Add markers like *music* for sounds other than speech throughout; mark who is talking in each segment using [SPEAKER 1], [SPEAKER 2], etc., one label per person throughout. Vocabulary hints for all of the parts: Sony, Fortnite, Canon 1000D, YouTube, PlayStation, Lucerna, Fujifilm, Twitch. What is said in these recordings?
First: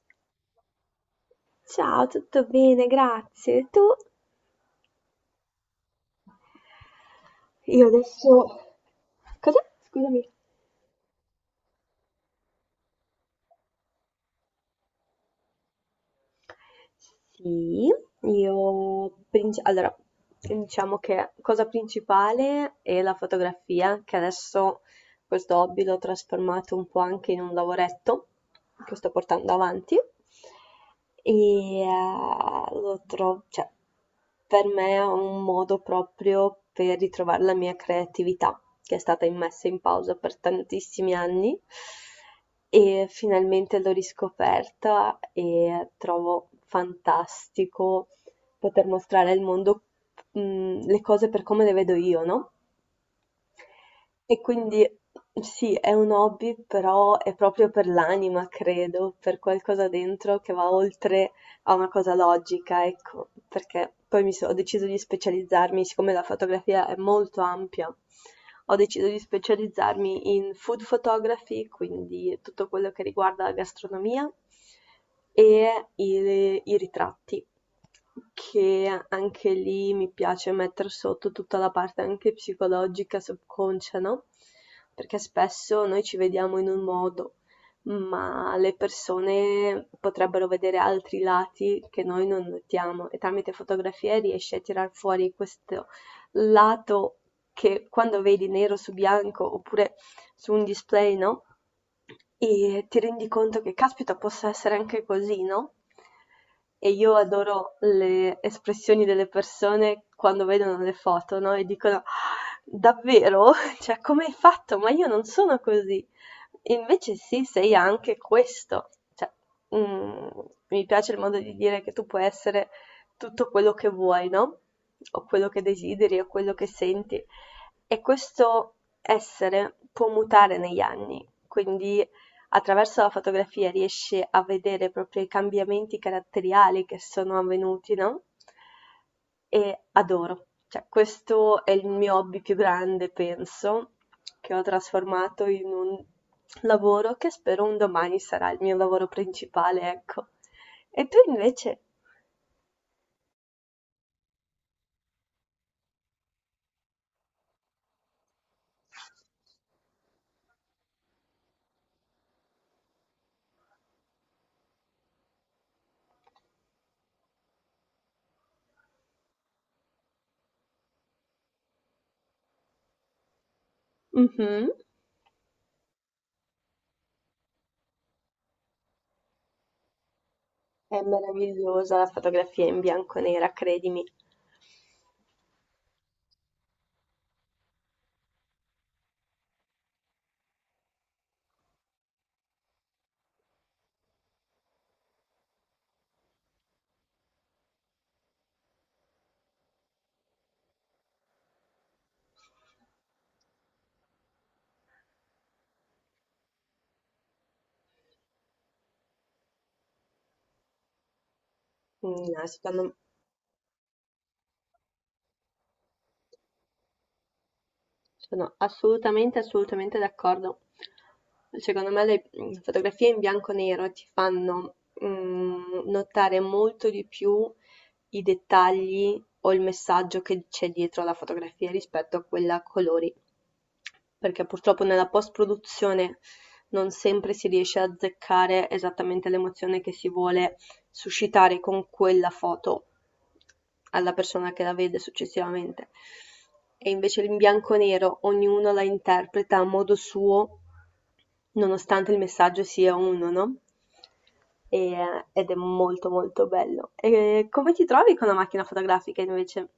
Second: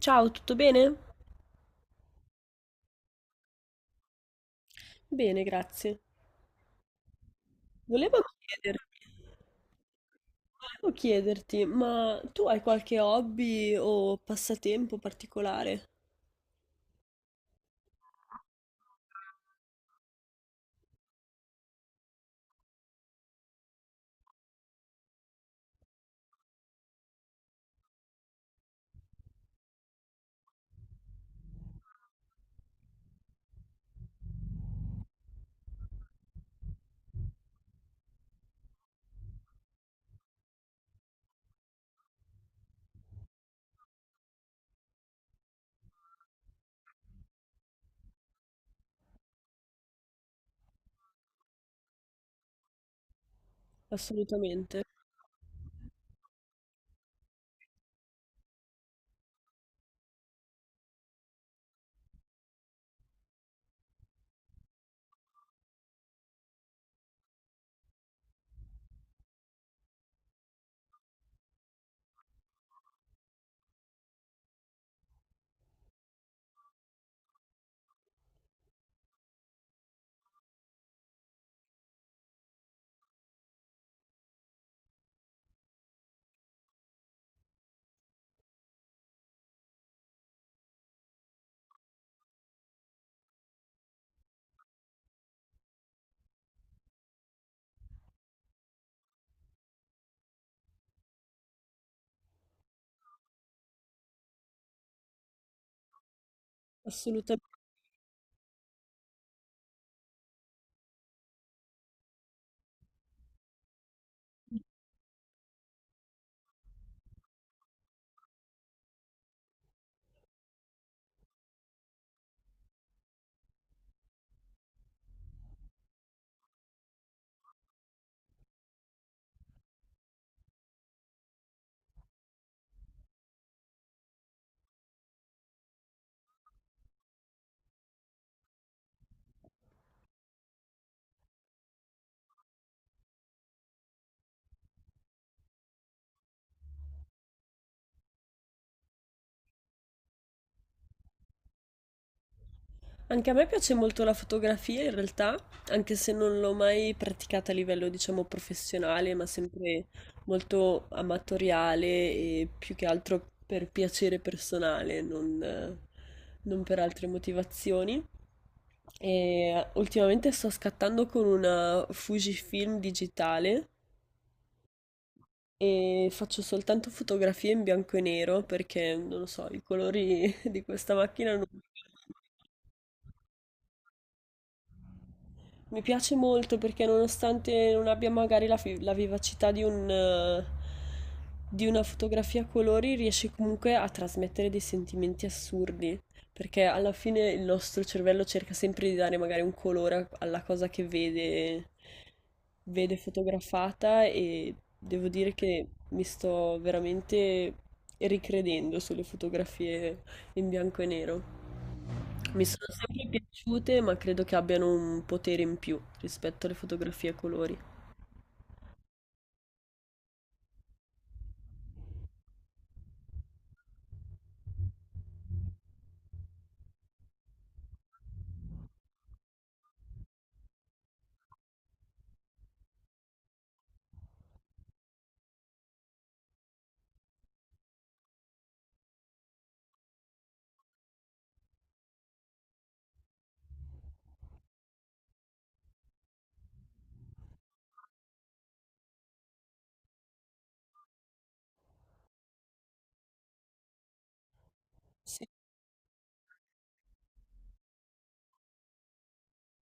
[SPEAKER 1] Ciao, tutto bene?
[SPEAKER 2] Ciao, tutto bene, grazie. E tu?
[SPEAKER 1] Bene, grazie.
[SPEAKER 2] Io
[SPEAKER 1] Volevo
[SPEAKER 2] adesso.
[SPEAKER 1] chiederti,
[SPEAKER 2] Cosa? Scusami.
[SPEAKER 1] ma tu hai qualche hobby o passatempo particolare?
[SPEAKER 2] Sì, Allora, diciamo che cosa principale è la fotografia, che adesso. Questo hobby l'ho trasformato un po' anche in un lavoretto che sto portando avanti e eh, lo trovo, cioè, per me è un modo proprio per ritrovare la mia creatività, che è stata messa in pausa per tantissimi anni e finalmente l'ho riscoperta e trovo fantastico poter mostrare al mondo, le cose per come le vedo io, no? E quindi
[SPEAKER 1] Assolutamente,
[SPEAKER 2] sì, è un hobby, però è proprio per l'anima, credo, per qualcosa dentro che va oltre a una cosa logica, ecco, perché poi ho deciso di specializzarmi, siccome la fotografia è molto ampia, ho deciso di specializzarmi in food photography, quindi tutto quello che riguarda la gastronomia e i ritratti, che anche lì mi piace mettere sotto tutta la parte anche psicologica, subconscia, no? Perché spesso noi ci vediamo in un modo ma le persone potrebbero vedere altri lati che noi non notiamo e tramite fotografie riesci a tirar fuori questo lato che quando vedi nero su bianco oppure su un display, no? E ti rendi conto che caspita possa essere anche così, no? E io
[SPEAKER 1] assolutamente.
[SPEAKER 2] adoro le espressioni delle persone quando vedono le foto, no? E dicono, "Ah, davvero? *laughs* Cioè, come hai fatto? Ma io non sono così. Invece sì, sei anche questo. Cioè, mhmm, mi piace il modo di dire che tu puoi essere tutto quello che vuoi, no, o quello che desideri o quello che senti e questo essere può mutare negli anni, quindi attraverso la fotografia riesce a vedere proprio i cambiamenti caratteriali che sono avvenuti, no? E adoro. Cioè, questo è il mio hobby più grande, penso, che ho trasformato in un lavoro che spero un domani sarà il mio lavoro principale, ecco. E tu invece?
[SPEAKER 1] Anche a me piace molto la fotografia in realtà, anche se non l'ho mai praticata a livello, diciamo, professionale, ma sempre molto amatoriale e più che altro per piacere personale, non, non per altre motivazioni. E ultimamente sto scattando con una Fujifilm digitale
[SPEAKER 2] Mhm.
[SPEAKER 1] e faccio soltanto fotografie in bianco e nero perché non lo so, i colori *laughs* di questa
[SPEAKER 2] È
[SPEAKER 1] macchina non...
[SPEAKER 2] meravigliosa la fotografia in bianco e nera, credimi.
[SPEAKER 1] Mi piace molto perché nonostante non abbia magari la vivacità di un, di una fotografia a colori, riesce comunque a trasmettere dei sentimenti assurdi, perché alla fine il nostro cervello cerca sempre di dare magari un colore alla cosa che vede, vede fotografata e devo dire che mi sto veramente ricredendo sulle fotografie in bianco e nero.
[SPEAKER 2] Mm,
[SPEAKER 1] Mi
[SPEAKER 2] no,
[SPEAKER 1] sono
[SPEAKER 2] secondo.
[SPEAKER 1] sempre piaciute, ma credo che abbiano un potere in più rispetto alle fotografie a colori.
[SPEAKER 2] Sono assolutamente, assolutamente d'accordo. Secondo me le fotografie in bianco e nero ti fanno notare molto di più i dettagli o il messaggio che c'è dietro alla fotografia rispetto a quella a colori, perché purtroppo nella post-produzione non sempre si riesce a azzeccare esattamente l'emozione che si vuole suscitare con quella foto alla persona che la vede successivamente. E invece in bianco e nero ognuno la interpreta a modo suo, nonostante il messaggio sia uno, no?
[SPEAKER 1] Sì.
[SPEAKER 2] Ed è molto molto bello. E come ti trovi con la macchina fotografica invece?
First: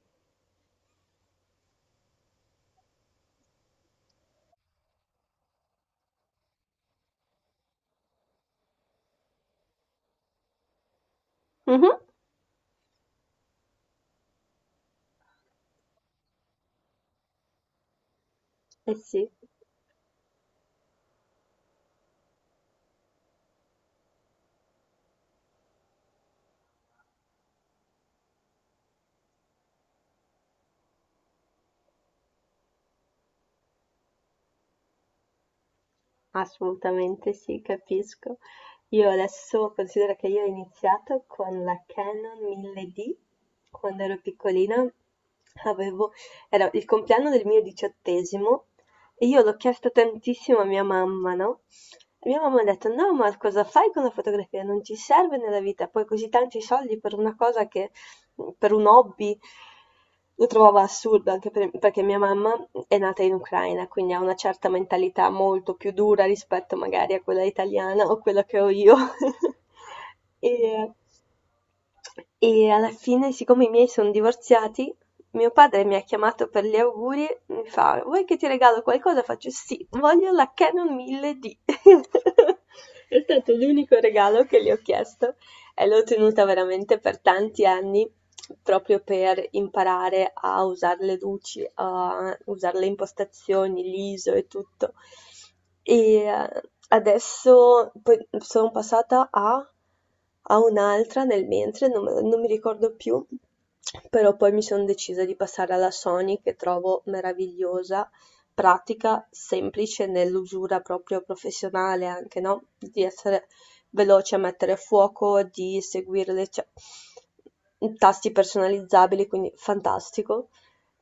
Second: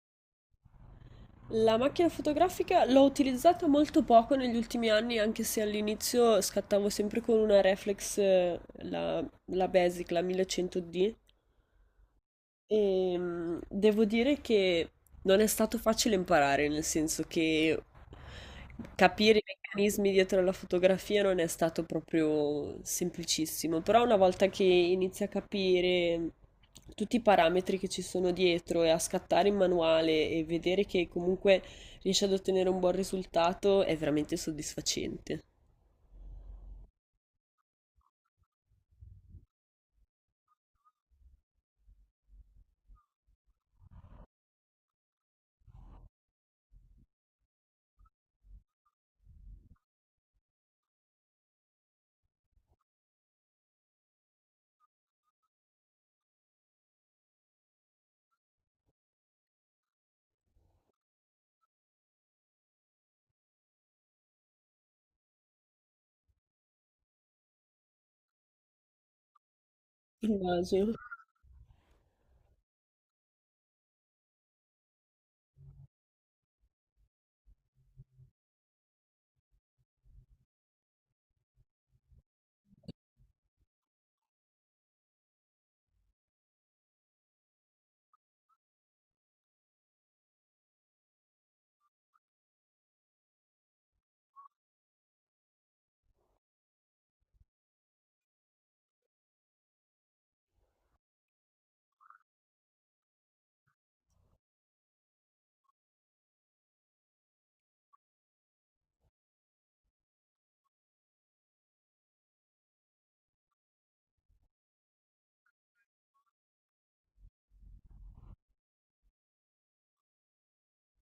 [SPEAKER 1] La macchina fotografica l'ho utilizzata molto poco negli ultimi anni, anche se all'inizio scattavo sempre con una reflex, la, la Basic, la 1100D.
[SPEAKER 2] Mhm.
[SPEAKER 1] Devo dire che non è stato facile imparare, nel senso che
[SPEAKER 2] Eh sì.
[SPEAKER 1] capire i meccanismi dietro alla fotografia non è stato proprio semplicissimo, però una volta che inizi a capire tutti i parametri che ci sono dietro e a scattare in manuale e vedere che comunque riesci ad ottenere un buon risultato è veramente soddisfacente.
[SPEAKER 2] Assolutamente sì, capisco. Io adesso considero che io ho iniziato con la Canon 1000D quando ero piccolina. Avevo, era il compleanno del mio 18° e io l'ho chiesto tantissimo a mia mamma, no? E mia mamma ha detto: no, ma cosa fai con la fotografia? Non ci serve nella vita, poi così tanti soldi per una cosa che per un hobby lo trovavo assurdo, anche perché mia mamma è nata in Ucraina, quindi ha una certa mentalità molto più dura rispetto magari a quella italiana o quella che ho io. *laughs* E,
[SPEAKER 1] Immagino.
[SPEAKER 2] e alla fine, siccome i miei sono divorziati, mio padre mi ha chiamato per gli auguri, mi fa, vuoi che ti regalo qualcosa? Faccio sì, voglio la Canon 1000D. *laughs* È stato l'unico regalo che gli ho chiesto e l'ho tenuta veramente per tanti anni proprio per imparare a usare le luci, a usare le impostazioni, l'ISO e tutto. E eh, Adesso poi sono passata a un'altra nel mentre, non, non mi ricordo più, però poi mi sono decisa di passare alla Sony che trovo meravigliosa, pratica, semplice nell'usura proprio professionale anche, no? Di essere veloce a mettere a fuoco, di seguire le cioè, tasti personalizzabili, quindi fantastico.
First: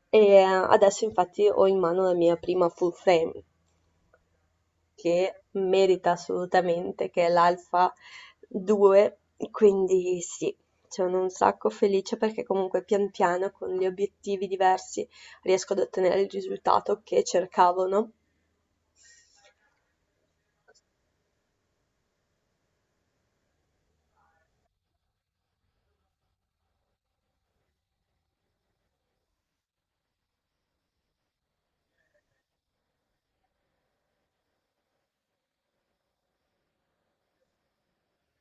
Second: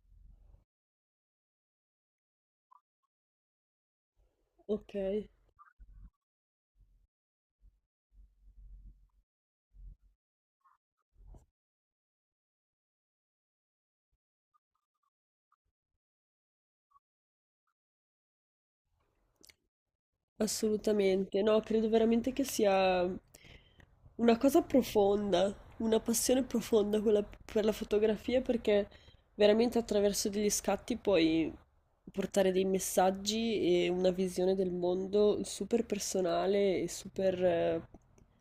[SPEAKER 2] Adesso infatti ho in mano la mia prima full frame
[SPEAKER 1] Ok.
[SPEAKER 2] che merita assolutamente, che è l'Alpha 2, quindi sì, sono un sacco felice perché comunque pian piano con gli obiettivi diversi riesco ad ottenere il risultato che cercavo, no?
[SPEAKER 1] Assolutamente, no, credo veramente che sia una cosa profonda, una passione profonda quella per la fotografia perché veramente attraverso degli scatti puoi portare dei messaggi e una visione del mondo super personale e super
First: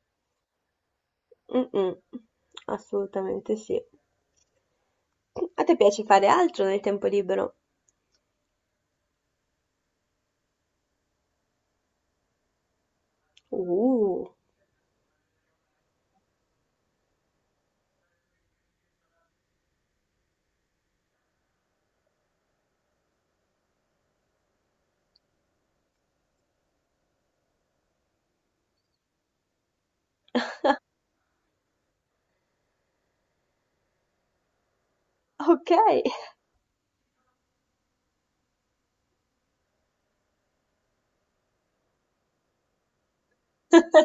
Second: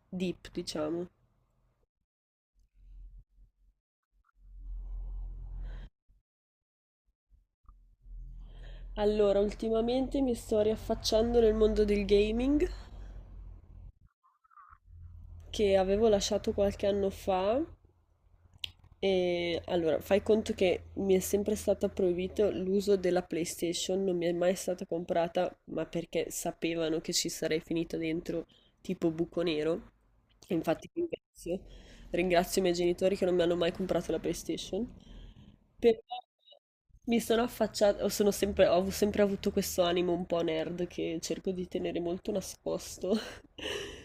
[SPEAKER 1] deep, diciamo.
[SPEAKER 2] Mm, mm, assolutamente sì. A te piace fare altro nel tempo libero?
[SPEAKER 1] Allora, ultimamente mi sto riaffacciando nel mondo del gaming
[SPEAKER 2] Uh,
[SPEAKER 1] che avevo lasciato qualche anno fa. E allora, fai conto che mi è sempre stato proibito l'uso della PlayStation, non mi è mai stata comprata, ma perché sapevano che ci sarei finita dentro tipo buco nero. E infatti ringrazio i miei genitori che non mi hanno mai comprato la PlayStation.
[SPEAKER 2] ok.
[SPEAKER 1] Però mi sono affacciata, ho sempre avuto questo animo un po' nerd che cerco di tenere molto nascosto. *laughs*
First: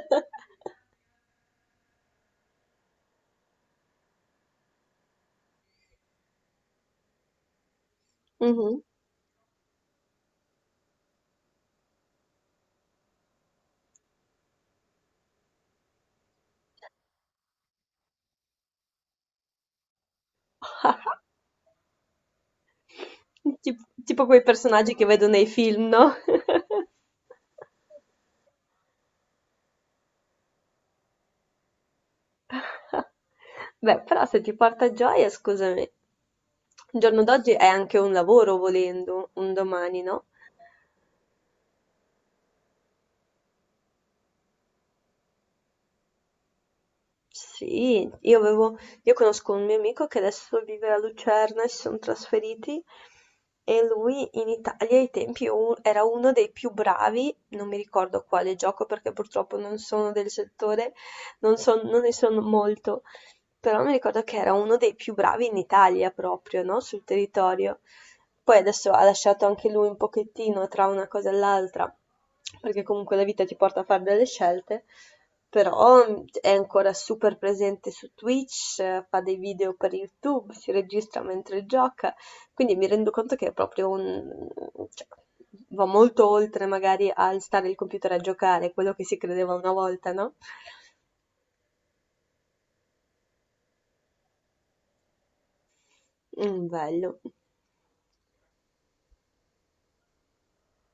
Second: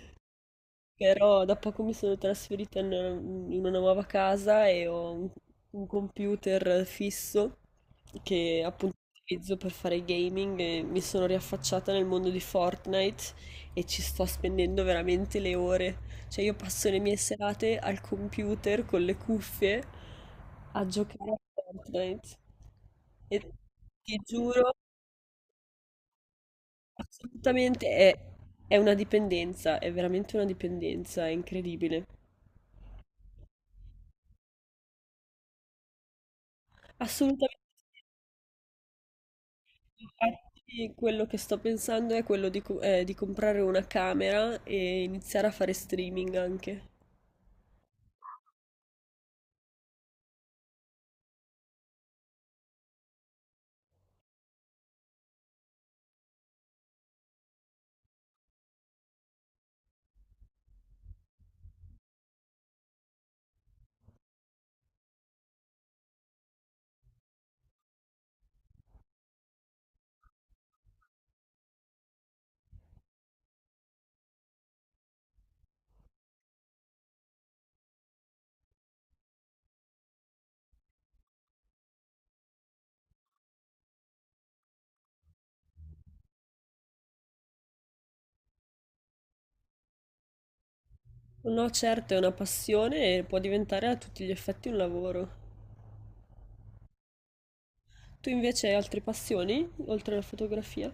[SPEAKER 1] Però da poco mi sono trasferita in una nuova casa e ho un computer fisso che
[SPEAKER 2] Mhm.
[SPEAKER 1] appunto utilizzo per fare gaming e mi sono riaffacciata nel mondo di Fortnite e ci sto spendendo veramente le ore. Cioè io passo le mie serate al computer con le cuffie a giocare a Fortnite. E ti
[SPEAKER 2] Tipo quei
[SPEAKER 1] giuro,
[SPEAKER 2] personaggi che vedo nei film, no?
[SPEAKER 1] assolutamente è, è una dipendenza, è veramente una dipendenza, è incredibile.
[SPEAKER 2] *laughs* Beh, però se ti porta gioia, scusami, il giorno d'oggi
[SPEAKER 1] Assolutamente
[SPEAKER 2] è anche un lavoro volendo, un domani,
[SPEAKER 1] sì,
[SPEAKER 2] no?
[SPEAKER 1] infatti quello che sto pensando è quello di, di comprare una camera e iniziare a fare streaming anche.
[SPEAKER 2] Sì, io conosco un mio amico che adesso vive a Lucerna e si sono trasferiti e lui in Italia ai tempi era uno dei più bravi, non mi ricordo quale gioco perché purtroppo non sono del settore, non ne sono molto, però mi ricordo che era uno dei più bravi in Italia proprio, no, sul territorio. Poi adesso ha lasciato anche lui un pochettino tra una cosa e l'altra, perché comunque la vita ti porta a fare delle scelte, però è ancora super presente su Twitch, fa dei video per YouTube, si registra mentre gioca, quindi mi rendo conto che è proprio un, cioè, va molto oltre magari al stare il computer a giocare, quello che si credeva una volta, no?
[SPEAKER 1] No, certo, è una passione e può diventare a tutti gli effetti un lavoro.
[SPEAKER 2] Mm, bello.
[SPEAKER 1] Tu invece hai altre passioni, oltre alla fotografia?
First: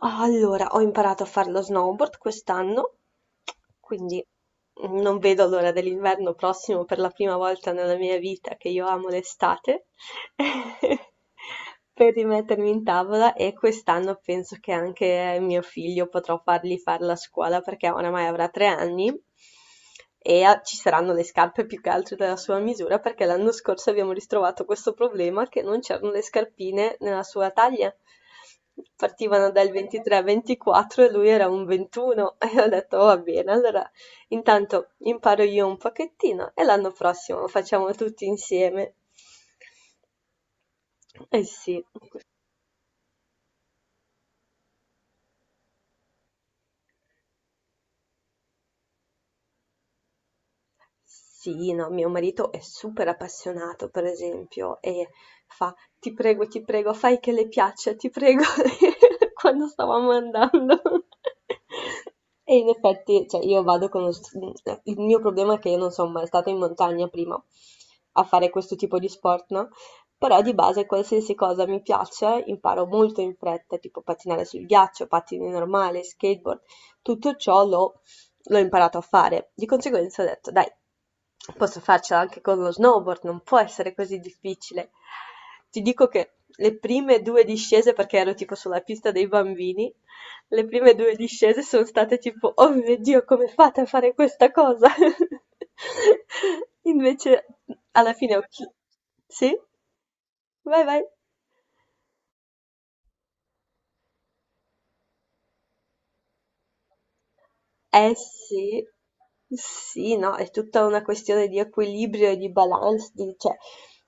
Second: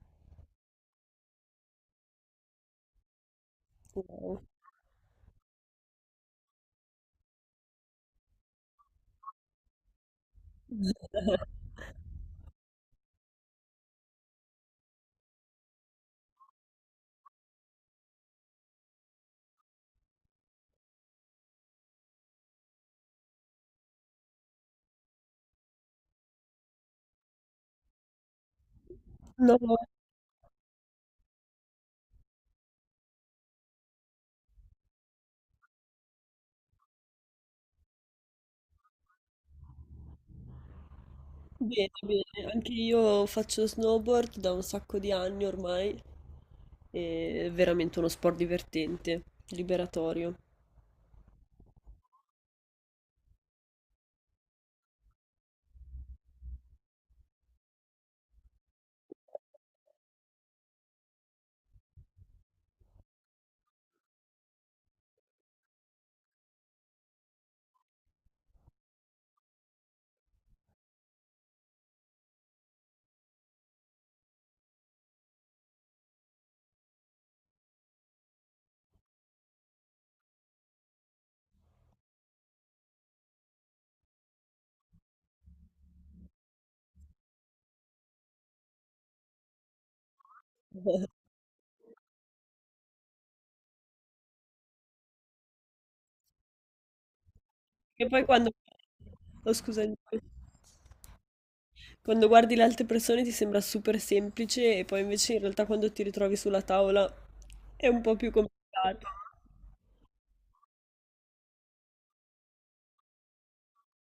[SPEAKER 2] Allora, ho imparato a fare lo snowboard quest'anno, quindi
[SPEAKER 1] Wow.
[SPEAKER 2] non vedo l'ora dell'inverno prossimo per la prima volta nella mia vita che io amo l'estate, *laughs* per rimettermi in tavola e quest'anno penso che anche mio figlio potrò fargli fare la scuola perché oramai avrà 3 anni e ci saranno le scarpe più che altro della sua misura perché l'anno scorso abbiamo ristrovato questo problema che non c'erano le scarpine nella sua taglia. Partivano
[SPEAKER 1] No,
[SPEAKER 2] dal 23-24 e lui era un 21. *laughs* E ho detto va bene, allora intanto imparo io un pochettino e l'anno prossimo lo facciamo tutti insieme. Eh sì.
[SPEAKER 1] bene, bene. Anche io faccio snowboard da un sacco di anni ormai. È veramente uno sport divertente, liberatorio.
[SPEAKER 2] Sì, no, mio marito è super appassionato, per esempio, e fa: ti prego, fai che le piaccia, ti prego", *laughs* quando stavamo andando. E in effetti, cioè, io vado con il mio problema è che io non son mai stata in montagna prima a fare questo tipo di sport, no, però di base qualsiasi cosa mi piace imparo molto in fretta, tipo pattinare sul ghiaccio, pattini normali, skateboard, tutto ciò l'ho imparato a fare. Di conseguenza ho detto: "Dai." Posso farcela anche con lo snowboard, non può essere così difficile. Ti dico che le prime 2 discese, perché ero tipo sulla pista dei bambini, le prime 2
[SPEAKER 1] *laughs*
[SPEAKER 2] discese son state tipo: "Oh mio Dio, come fate a fare questa cosa?" *laughs* Invece
[SPEAKER 1] Che
[SPEAKER 2] alla
[SPEAKER 1] poi
[SPEAKER 2] fine ho
[SPEAKER 1] quando...
[SPEAKER 2] chi sì?
[SPEAKER 1] Oh, scusami.
[SPEAKER 2] Vai vai.
[SPEAKER 1] Quando guardi le altre persone ti sembra super semplice e poi invece in realtà quando ti ritrovi sulla tavola è un
[SPEAKER 2] Eh
[SPEAKER 1] po' più
[SPEAKER 2] sì,
[SPEAKER 1] complicato.
[SPEAKER 2] sì, no, è tutta una questione di equilibrio e di balance, cioè,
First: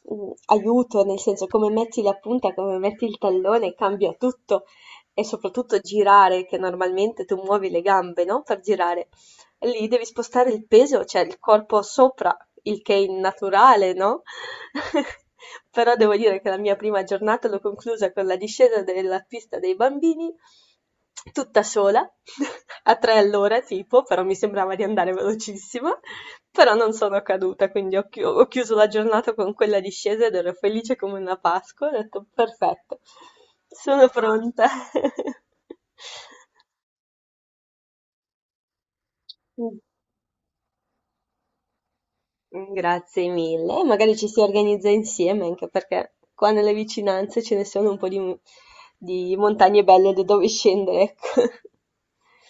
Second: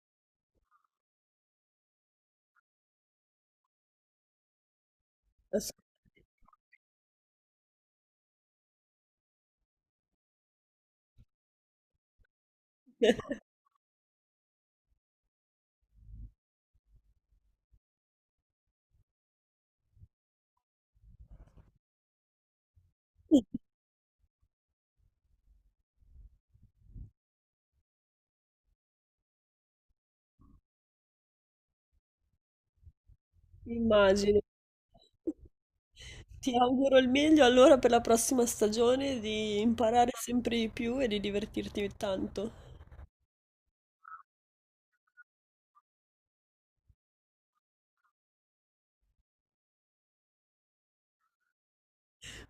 [SPEAKER 2] aiuto, nel senso come metti la punta, come metti il tallone, cambia tutto e
[SPEAKER 1] *laughs* Ass-
[SPEAKER 2] soprattutto girare, che normalmente tu muovi le gambe, no? Per girare. Lì devi spostare il peso, cioè il corpo sopra, il che è innaturale, no? *laughs* Però devo dire che la mia prima giornata l'ho conclusa con la discesa della pista dei bambini, tutta sola, *laughs* a 3 all'ora tipo, però mi sembrava di andare velocissima, però non sono caduta, quindi ho chiuso la giornata con quella discesa ed ero felice come una Pasqua, ho detto perfetto, sono
[SPEAKER 1] Immagino.
[SPEAKER 2] pronta.
[SPEAKER 1] Ti auguro il meglio allora per la prossima stagione di
[SPEAKER 2] *laughs*
[SPEAKER 1] imparare sempre di più e di divertirti tanto.
[SPEAKER 2] Mm, grazie mille, magari ci si organizza insieme anche perché qua nelle vicinanze ce ne sono un po' di montagne belle da dove scendere, ecco.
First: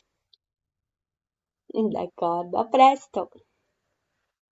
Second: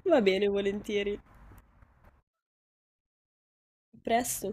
[SPEAKER 1] Va bene, volentieri.
[SPEAKER 2] *laughs* D'accordo, a presto.
[SPEAKER 1] A presto.